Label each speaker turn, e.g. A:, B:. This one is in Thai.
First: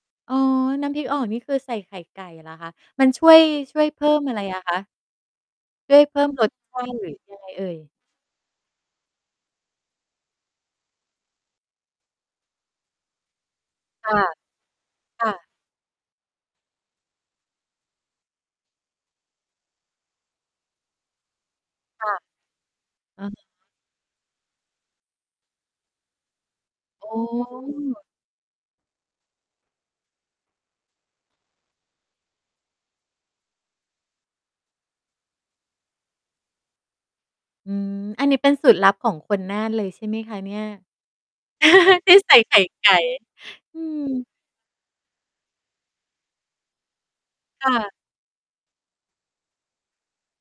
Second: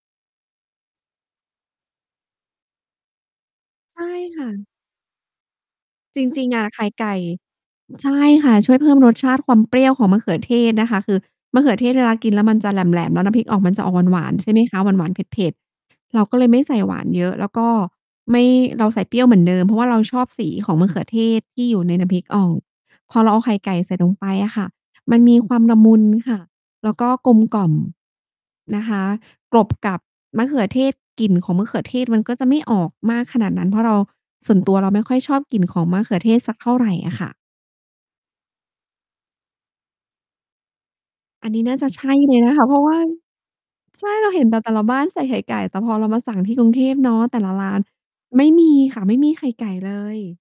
A: อ๋อ น้ำพริกออกนี่ คือใส่ไข่ไก่เหรอคะ? มันช่วย ช่วย
B: ใช
A: เพ
B: ่
A: ิ่มอะไ
B: ค
A: ร
B: ่
A: อะ
B: ะ
A: คะ? ช่วยเพ
B: จ
A: ิ่ม
B: ร
A: ร
B: ิง
A: ส
B: ๆ อะ
A: ช
B: ไข
A: า
B: ่
A: ติ
B: ไ
A: หร
B: ก
A: ือ
B: ่
A: ยัง ไงเอ่ย?
B: ใช่ค่ะ ช่วยเพิ่มรสชาติความเปรี้ยวของมะเขือเทศนะคะ คือ มะเขือเทศเวลากินแล้วมันจะแหลม ๆ แล้วน้ำพริกอ่องมันจะออก
A: ค
B: ห
A: ่
B: ว
A: ะ
B: าน ๆ ใช่ไหมคะ หวาน ๆ
A: ค่
B: เผ
A: ะ
B: ็ด ๆ เราก็เลยไม่ใส่หวานเยอะ แล้วก็ ไม่ เราใส่เปรี้ยวเหมือนเดิม เพราะว่าเราชอบสีของมะเขือเทศที่อยู่ใน
A: ค
B: น้
A: ่
B: ำ
A: ะ
B: พริกอ่อง พอ
A: อ
B: เ
A: ะ
B: ราเ
A: ฮ
B: อา
A: ะ
B: ไข่ไก่ใส่ลงไปอะค่ะ มันมีความละมุนค่ะ แล้วก
A: โอ
B: ็กลมกล่อม
A: ้
B: นะคะ กลบ กับ มะเขือเทศ กลิ่นของมะเขือเทศ มันก็จะไม่ออกมากขนาดนั้น เพราะเรา ส่วนตัวเราไม่ค่อยชอบกลิ่นของมะเขือเทศสักเท่าไรอะค่ะ
A: อืม อันนี้เป็นสูตรลับของคนน่านเลย ใช่ไหมคะเนี่ย?
B: อันนี้น่าจะใช
A: ที
B: ่
A: ่ใ
B: เ
A: ส
B: ล
A: ่
B: ย
A: ไ
B: น
A: ข
B: ะ
A: ่
B: คะ เพรา
A: ไ
B: ะ
A: ก
B: ว
A: ่
B: ่า
A: อืม
B: ใช่ เราเห็นแต่ แต่ละบ้านใส่ไข่ไก่ แต่พอเรามาสั่งที่กรุงเทพเนาะ แต่ละร
A: ค่
B: ้าน
A: ะ
B: ไม่มีค่ะ ไม่มีไข่ไก่เลย